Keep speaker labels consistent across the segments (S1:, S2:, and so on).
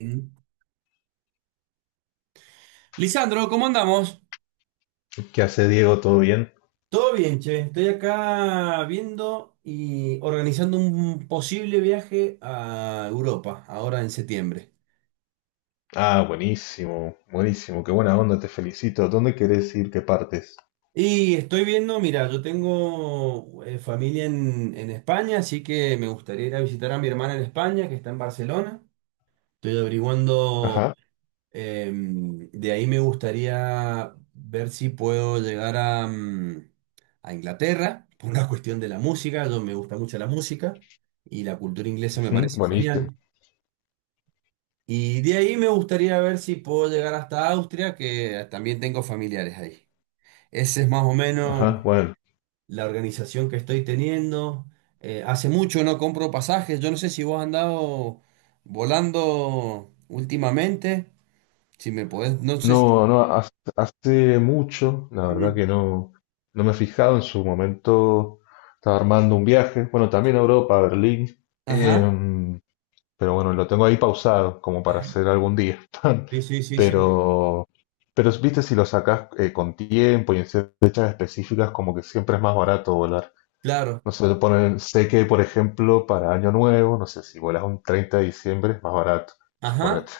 S1: Mm. Lisandro, ¿cómo andamos?
S2: ¿Qué hace Diego? ¿Todo bien?
S1: Todo bien, che. Estoy acá viendo y organizando un posible viaje a Europa, ahora en septiembre.
S2: Ah, buenísimo, buenísimo, qué buena onda, te felicito. ¿Dónde querés ir? ¿Qué partes?
S1: Y estoy viendo, mira, yo tengo familia en España, así que me gustaría ir a visitar a mi hermana en España, que está en Barcelona. Estoy averiguando.
S2: Ajá,
S1: De ahí me gustaría ver si puedo llegar a a Inglaterra por una cuestión de la música. Yo me gusta mucho la música y la cultura inglesa me
S2: ujú,
S1: parece
S2: buenísimo.
S1: genial. Y de ahí me gustaría ver si puedo llegar hasta Austria, que también tengo familiares ahí. Esa es más o menos
S2: Ajá, bueno.
S1: la organización que estoy teniendo. Hace mucho no compro pasajes. Yo no sé si vos has andado volando últimamente. Si me podés, no sé si...
S2: No, no, hace mucho, la verdad que no, no me he fijado. En su momento estaba armando un viaje, bueno, también a Europa, a Berlín.
S1: Ajá.
S2: Em, pero bueno, lo tengo ahí pausado como para hacer algún día.
S1: Sí, sí, sí, sí.
S2: Pero, pero viste, si lo sacás con tiempo y en fechas específicas, como que siempre es más barato volar.
S1: Claro.
S2: No sé, le ponen, sé que, por ejemplo, para Año Nuevo, no sé, si vuelas un 30 de diciembre es más barato,
S1: Ajá,
S2: suponete.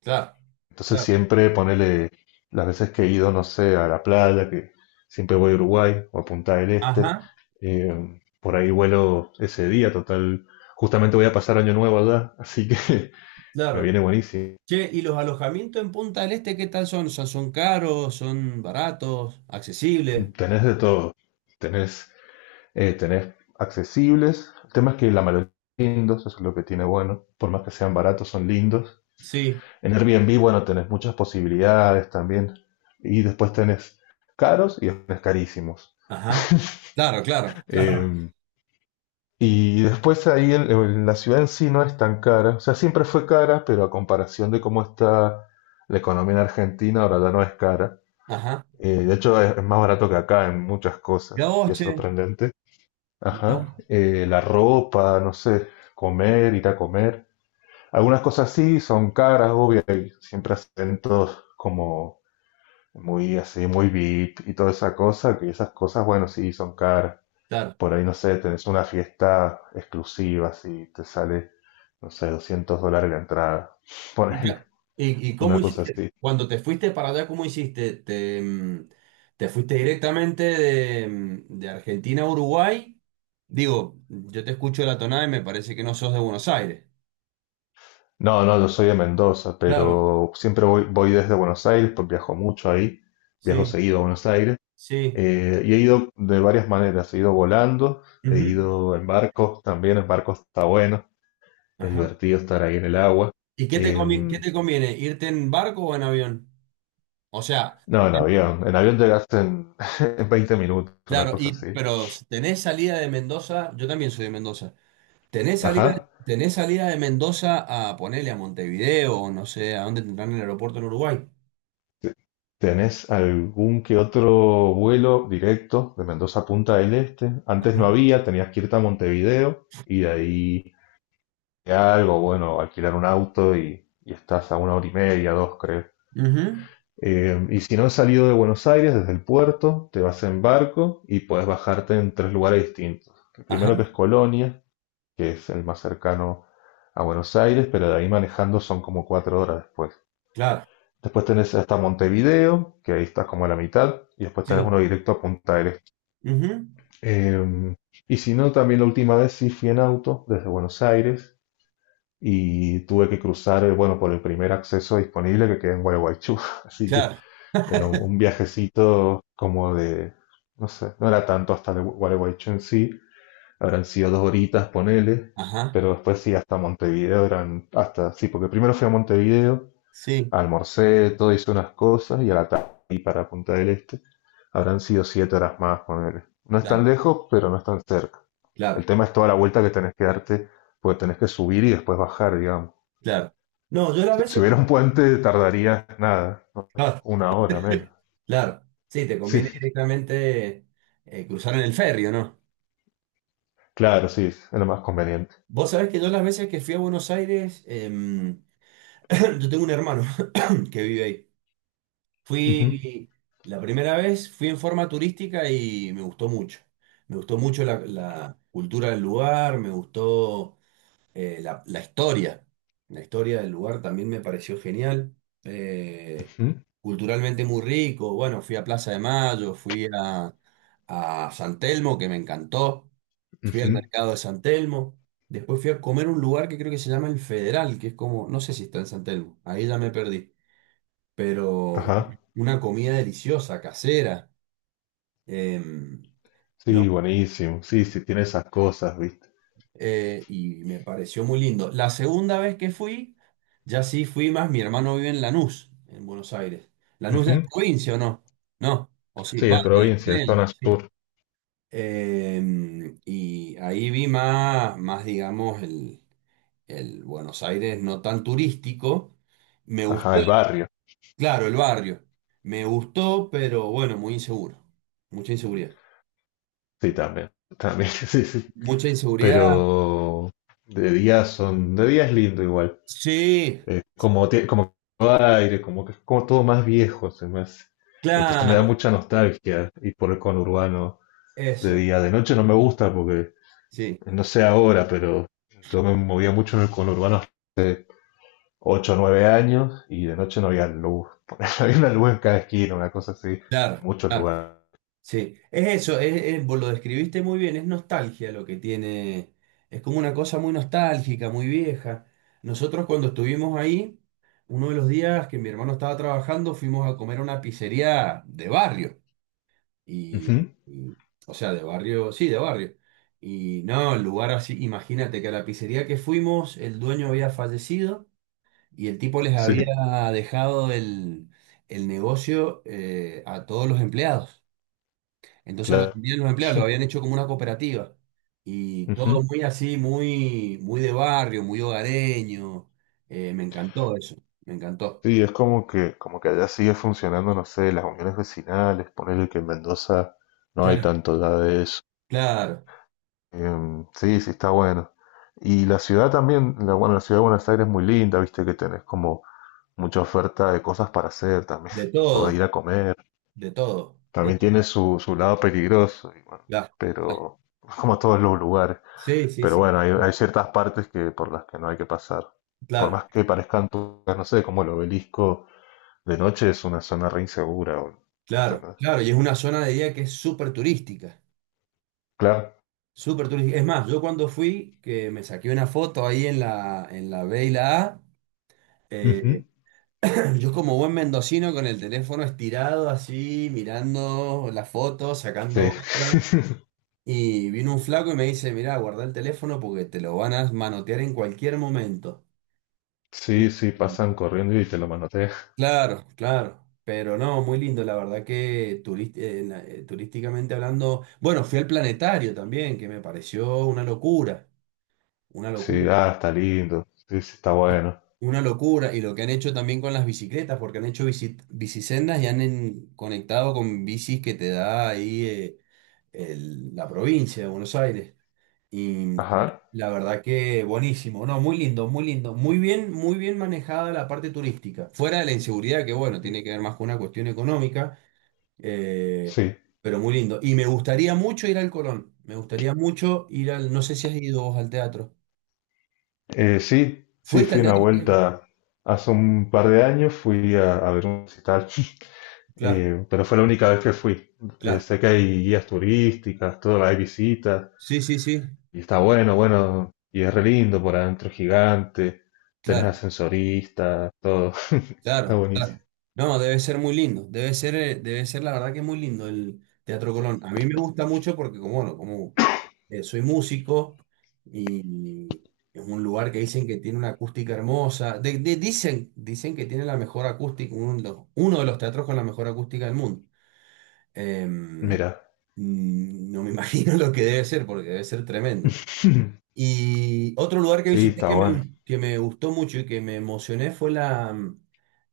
S1: claro,
S2: Entonces
S1: claro.
S2: siempre ponele, las veces que he ido, no sé, a la playa, que siempre voy a Uruguay o a Punta del Este,
S1: Ajá,
S2: por ahí vuelo ese día, total. Justamente voy a pasar Año Nuevo allá, así que me
S1: claro.
S2: viene buenísimo.
S1: Che, ¿y los alojamientos en Punta del Este qué tal son? ¿Son, son caros? ¿Son baratos? ¿Accesibles?
S2: Tenés de todo, tenés, tenés accesibles, el tema es que la mayoría son lindos, eso es lo que tiene bueno, por más que sean baratos, son lindos.
S1: Sí.
S2: En Airbnb, bueno, tenés muchas posibilidades también. Y después tenés caros y después tenés carísimos.
S1: Ajá. Claro, claro, claro.
S2: Eh, y después ahí en la ciudad en sí no es tan cara. O sea, siempre fue cara, pero a comparación de cómo está la economía en Argentina, ahora ya no es cara.
S1: Ajá.
S2: De hecho, es más barato que acá en muchas cosas.
S1: Mirá vos,
S2: Y es
S1: che.
S2: sorprendente.
S1: Mirá
S2: Ajá.
S1: vos.
S2: La ropa, no sé, comer, ir a comer. Algunas cosas sí son caras, obvio, hay siempre acentos como muy así, muy VIP y toda esa cosa, que esas cosas, bueno, sí, son caras.
S1: Claro.
S2: Por ahí, no sé, tenés una fiesta exclusiva, si te sale, no sé, 200 dólares la entrada,
S1: ¿Y,
S2: ponele,
S1: ya- y
S2: una
S1: cómo
S2: cosa
S1: hiciste?
S2: así.
S1: Cuando te fuiste para allá, ¿cómo hiciste? ¿Te fuiste directamente de de Argentina a Uruguay? Digo, yo te escucho la tonada y me parece que no sos de Buenos Aires.
S2: No, no, yo soy de Mendoza,
S1: Claro,
S2: pero siempre voy desde Buenos Aires, pues viajo mucho ahí, viajo
S1: sí,
S2: seguido a Buenos Aires,
S1: sí.
S2: y he ido de varias maneras, he ido volando, he
S1: Ujú.
S2: ido en barcos, también en barcos está bueno, es
S1: Ajá.
S2: divertido estar ahí en el agua.
S1: ¿Y qué te
S2: Eh,
S1: convi- qué te conviene? ¿Irte en barco o en avión? O sea,
S2: No, en avión. En avión llegas en, en 20 minutos, una
S1: claro,
S2: cosa
S1: y
S2: así.
S1: pero tenés salida de Mendoza, yo también soy de Mendoza. ¿Tenés salida,
S2: Ajá.
S1: ¿Tenés salida de Mendoza a ponerle a Montevideo o no sé, a dónde tendrán el aeropuerto en Uruguay?
S2: ¿Tenés algún que otro vuelo directo de Mendoza a Punta del Este? Antes no
S1: Ajá.
S2: había, tenías que irte a Montevideo y de ahí a algo, bueno, alquilar un auto y estás a una hora y media, dos, creo.
S1: Ujú.
S2: Y si no has salido de Buenos Aires, desde el puerto, te vas en barco y puedes bajarte en tres lugares distintos. El primero que es
S1: Ajá,
S2: Colonia, que es el más cercano a Buenos Aires, pero de ahí manejando son como 4 horas después.
S1: claro.
S2: Después tenés hasta Montevideo, que ahí estás como a la mitad, y después tenés uno
S1: Sí.
S2: directo a Punta del Este.
S1: Ujú.
S2: Em, y si no, también la última vez sí fui en auto desde Buenos Aires y tuve que cruzar, bueno, por el primer acceso disponible que queda en Gualeguaychú, así que
S1: Claro.
S2: era un, un viajecito como de, no sé, no era tanto hasta de Gualeguaychú en sí, habrán sido 2 horitas, ponele,
S1: Ajá,
S2: pero después sí, hasta Montevideo eran, hasta, sí, porque primero fui a Montevideo,
S1: sí,
S2: almorcé, todo hice unas cosas y a la tarde y para Punta del Este habrán sido 7 horas más, ponele. No es tan
S1: claro,
S2: lejos, pero no es tan cerca. El
S1: claro,
S2: tema es toda la vuelta que tenés que darte, porque tenés que subir y después bajar, digamos.
S1: claro. No, yo las
S2: Si
S1: veces
S2: hubiera
S1: que...
S2: un puente, tardaría nada, ¿no? Una hora menos.
S1: Claro, sí, te conviene
S2: Sí,
S1: directamente cruzar en el ferry, ¿o no?
S2: claro, sí, es lo más conveniente.
S1: Vos sabés que yo las veces que fui a Buenos Aires, yo tengo un hermano que vive ahí.
S2: Ujú,
S1: Fui, la primera vez fui en forma turística y me gustó mucho. Me gustó mucho la cultura del lugar, me gustó la la historia del lugar también me pareció genial. eh,
S2: ujú,
S1: Culturalmente muy rico. Bueno, fui a Plaza de Mayo, fui a San Telmo, que me encantó. Fui al
S2: ujú.
S1: mercado de San Telmo. Después fui a comer un lugar que creo que se llama El Federal, que es como, no sé si está en San Telmo, ahí ya me perdí. Pero
S2: Ajá.
S1: una comida deliciosa, casera. Eh,
S2: Sí, buenísimo. Sí, sí, tiene esas cosas, ¿viste?
S1: y me pareció muy lindo. La segunda vez que fui, ya sí fui más, mi hermano vive en Lanús, en Buenos Aires. ¿Lanús es
S2: Ujú.
S1: provincia o no? No, o sí,
S2: Sí,
S1: va,
S2: es
S1: lo que le
S2: provincia,
S1: dicen
S2: es
S1: él,
S2: zona
S1: sí.
S2: sur.
S1: Y ahí vi más, más digamos, el Buenos Aires no tan turístico. Me
S2: Ajá,
S1: gustó,
S2: el barrio.
S1: claro, el barrio. Me gustó, pero bueno, muy inseguro. Mucha inseguridad.
S2: Sí, también. También, sí, sí.
S1: Mucha inseguridad.
S2: Pero de día es lindo igual.
S1: Sí,
S2: Como todo aire, como que es como todo más viejo, se me hace. Entonces me da
S1: claro,
S2: mucha nostalgia ir por el conurbano de
S1: eso.
S2: día. De noche no me gusta porque,
S1: Sí.
S2: no sé ahora, pero yo me movía mucho en el conurbano ocho o 9 años y de noche no había luz. Había una luz en cada esquina, una cosa así, en
S1: Claro,
S2: muchos
S1: claro.
S2: lugares.
S1: Sí, es eso, vos lo describiste muy bien, es nostalgia lo que tiene, es como una cosa muy nostálgica, muy vieja. Nosotros cuando estuvimos ahí, uno de los días que mi hermano estaba trabajando, fuimos a comer a una pizzería de barrio.
S2: Ujú,
S1: Y, y- o sea, de barrio, sí, de barrio. Y no, el lugar así, imagínate que a la pizzería que fuimos, el dueño había fallecido y el tipo les había
S2: sí,
S1: dejado el negocio a todos los empleados. Entonces lo
S2: claro.
S1: atendían los empleados, lo habían hecho como una cooperativa. Y todo
S2: Ujú.
S1: muy así, muy, muy de barrio, muy hogareño. Me encantó eso, me encantó.
S2: Sí, es como que, allá sigue funcionando, no sé, las uniones vecinales, ponerle que en Mendoza no hay
S1: Claro,
S2: tanto ya de eso.
S1: claro,
S2: Sí, sí, está bueno. Y la ciudad también, la, bueno, la ciudad de Buenos Aires es muy linda, viste que tenés como mucha oferta de cosas para hacer también,
S1: de
S2: o
S1: todo,
S2: de ir a comer.
S1: de todo.
S2: También tiene su lado peligroso, y bueno,
S1: Claro, claro.
S2: pero como todos los lugares.
S1: Sí, sí,
S2: Pero
S1: sí.
S2: bueno, hay ciertas partes que por las que no hay que pasar. Por
S1: Claro,
S2: más que parezcan turcas, no sé, como el obelisco de noche es una zona re insegura,
S1: claro,
S2: ¿entendés?
S1: claro. Y es una zona de día que es súper turística.
S2: Claro.
S1: Súper turística. Es más, yo cuando fui, que me saqué una foto ahí en en la B y la A,
S2: Ujú.
S1: eh, yo como buen mendocino con el teléfono estirado así, mirando la foto,
S2: Sí.
S1: sacando otra. Y vino un flaco y me dice, mirá, guarda el teléfono porque te lo van a manotear en cualquier momento.
S2: Sí, sí, pasan corriendo y te lo manotean.
S1: Claro, claro. Pero no, muy lindo, la verdad que turísticamente hablando, bueno, fui al planetario también, que me pareció una locura, una locura.
S2: Sí, ah, está lindo. Sí, sí, está bueno.
S1: Una locura, y lo que han hecho también con las bicicletas, porque han hecho bicisendas y han conectado con bicis que te da ahí la provincia de Buenos Aires. Y
S2: Ajá.
S1: la verdad que buenísimo, no, muy lindo, muy lindo, muy bien manejada la parte turística. Fuera de la inseguridad, que bueno, tiene que ver más con una cuestión económica, eh,
S2: Sí.
S1: pero muy lindo. Y me gustaría mucho ir al Colón, me gustaría mucho ir al, no sé si has ido vos al teatro.
S2: Sí, sí,
S1: ¿Fuiste
S2: fui
S1: al
S2: una
S1: teatro también?
S2: vuelta hace un par de años, fui a ver un recital.
S1: Claro,
S2: Pero fue la única vez que fui. Eh,
S1: claro.
S2: sé que hay guías turísticas, todo, hay visitas,
S1: Sí, sí, sí,
S2: y está bueno, bueno, y es re lindo por adentro, gigante, tenés
S1: claro.
S2: ascensorista, todo, está
S1: Claro,
S2: buenísimo.
S1: claro. No, debe ser muy lindo. Debe ser la verdad que muy lindo el Teatro Colón. A mí me gusta mucho porque, como, bueno, como soy músico y es un lugar que dicen que tiene una acústica hermosa. Dicen, dicen que tiene la mejor acústica, uno de los teatros con la mejor acústica del mundo. Em,
S2: Mira,
S1: no me imagino lo que debe ser porque debe ser tremendo. Y otro lugar que
S2: sí,
S1: visité
S2: está bueno.
S1: que me gustó mucho y que me emocioné fue la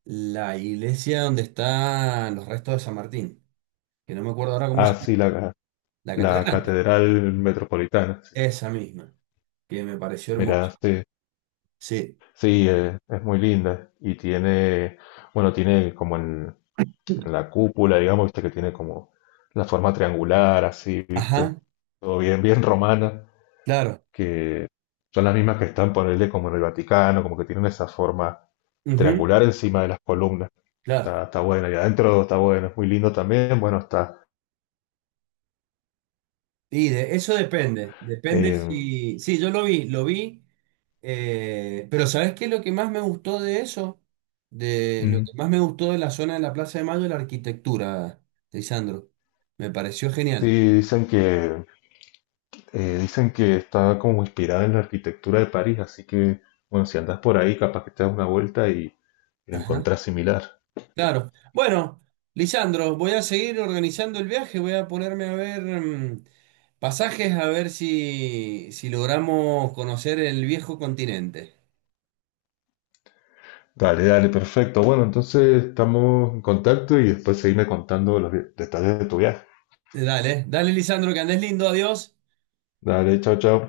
S1: la iglesia donde están los restos de San Martín, que no me acuerdo ahora cómo
S2: Ah,
S1: se llama.
S2: sí, la, ca-
S1: La
S2: la
S1: catedral,
S2: Catedral Metropolitana, sí.
S1: esa misma, que me pareció
S2: Mira,
S1: hermosa.
S2: sí,
S1: Sí.
S2: sí, es muy linda y tiene, bueno, tiene como el, la cúpula, digamos, viste que tiene como la forma triangular, así, viste,
S1: Ajá,
S2: todo bien, bien romana,
S1: claro.
S2: que son las mismas que están, ponerle como en el Vaticano, como que tienen esa forma
S1: Ujú,
S2: triangular encima de las columnas. Está,
S1: claro.
S2: está bueno, y adentro está bueno, es muy lindo también, bueno, está.
S1: Y de, eso depende, depende
S2: eh,
S1: si... Sí, yo lo vi, pero ¿sabes qué es lo que más me gustó de eso? De lo
S2: Mm.
S1: que más me gustó de la zona de la Plaza de Mayo, la arquitectura, Lisandro. Me pareció
S2: sí,
S1: genial.
S2: dicen que, eh, dicen que está como inspirada en la arquitectura de París, así que, bueno, si andás por ahí, capaz que te das una vuelta y la
S1: Ajá,
S2: encontrás similar.
S1: claro. Bueno, Lisandro, voy a seguir organizando el viaje, voy a ponerme a ver pasajes, a ver si, si logramos conocer el viejo continente.
S2: Dale, dale, perfecto. Bueno, entonces estamos en contacto y después seguime contando los detalles de tu viaje.
S1: Dale, dale, Lisandro, que andes lindo, adiós.
S2: Dale, chao, chao.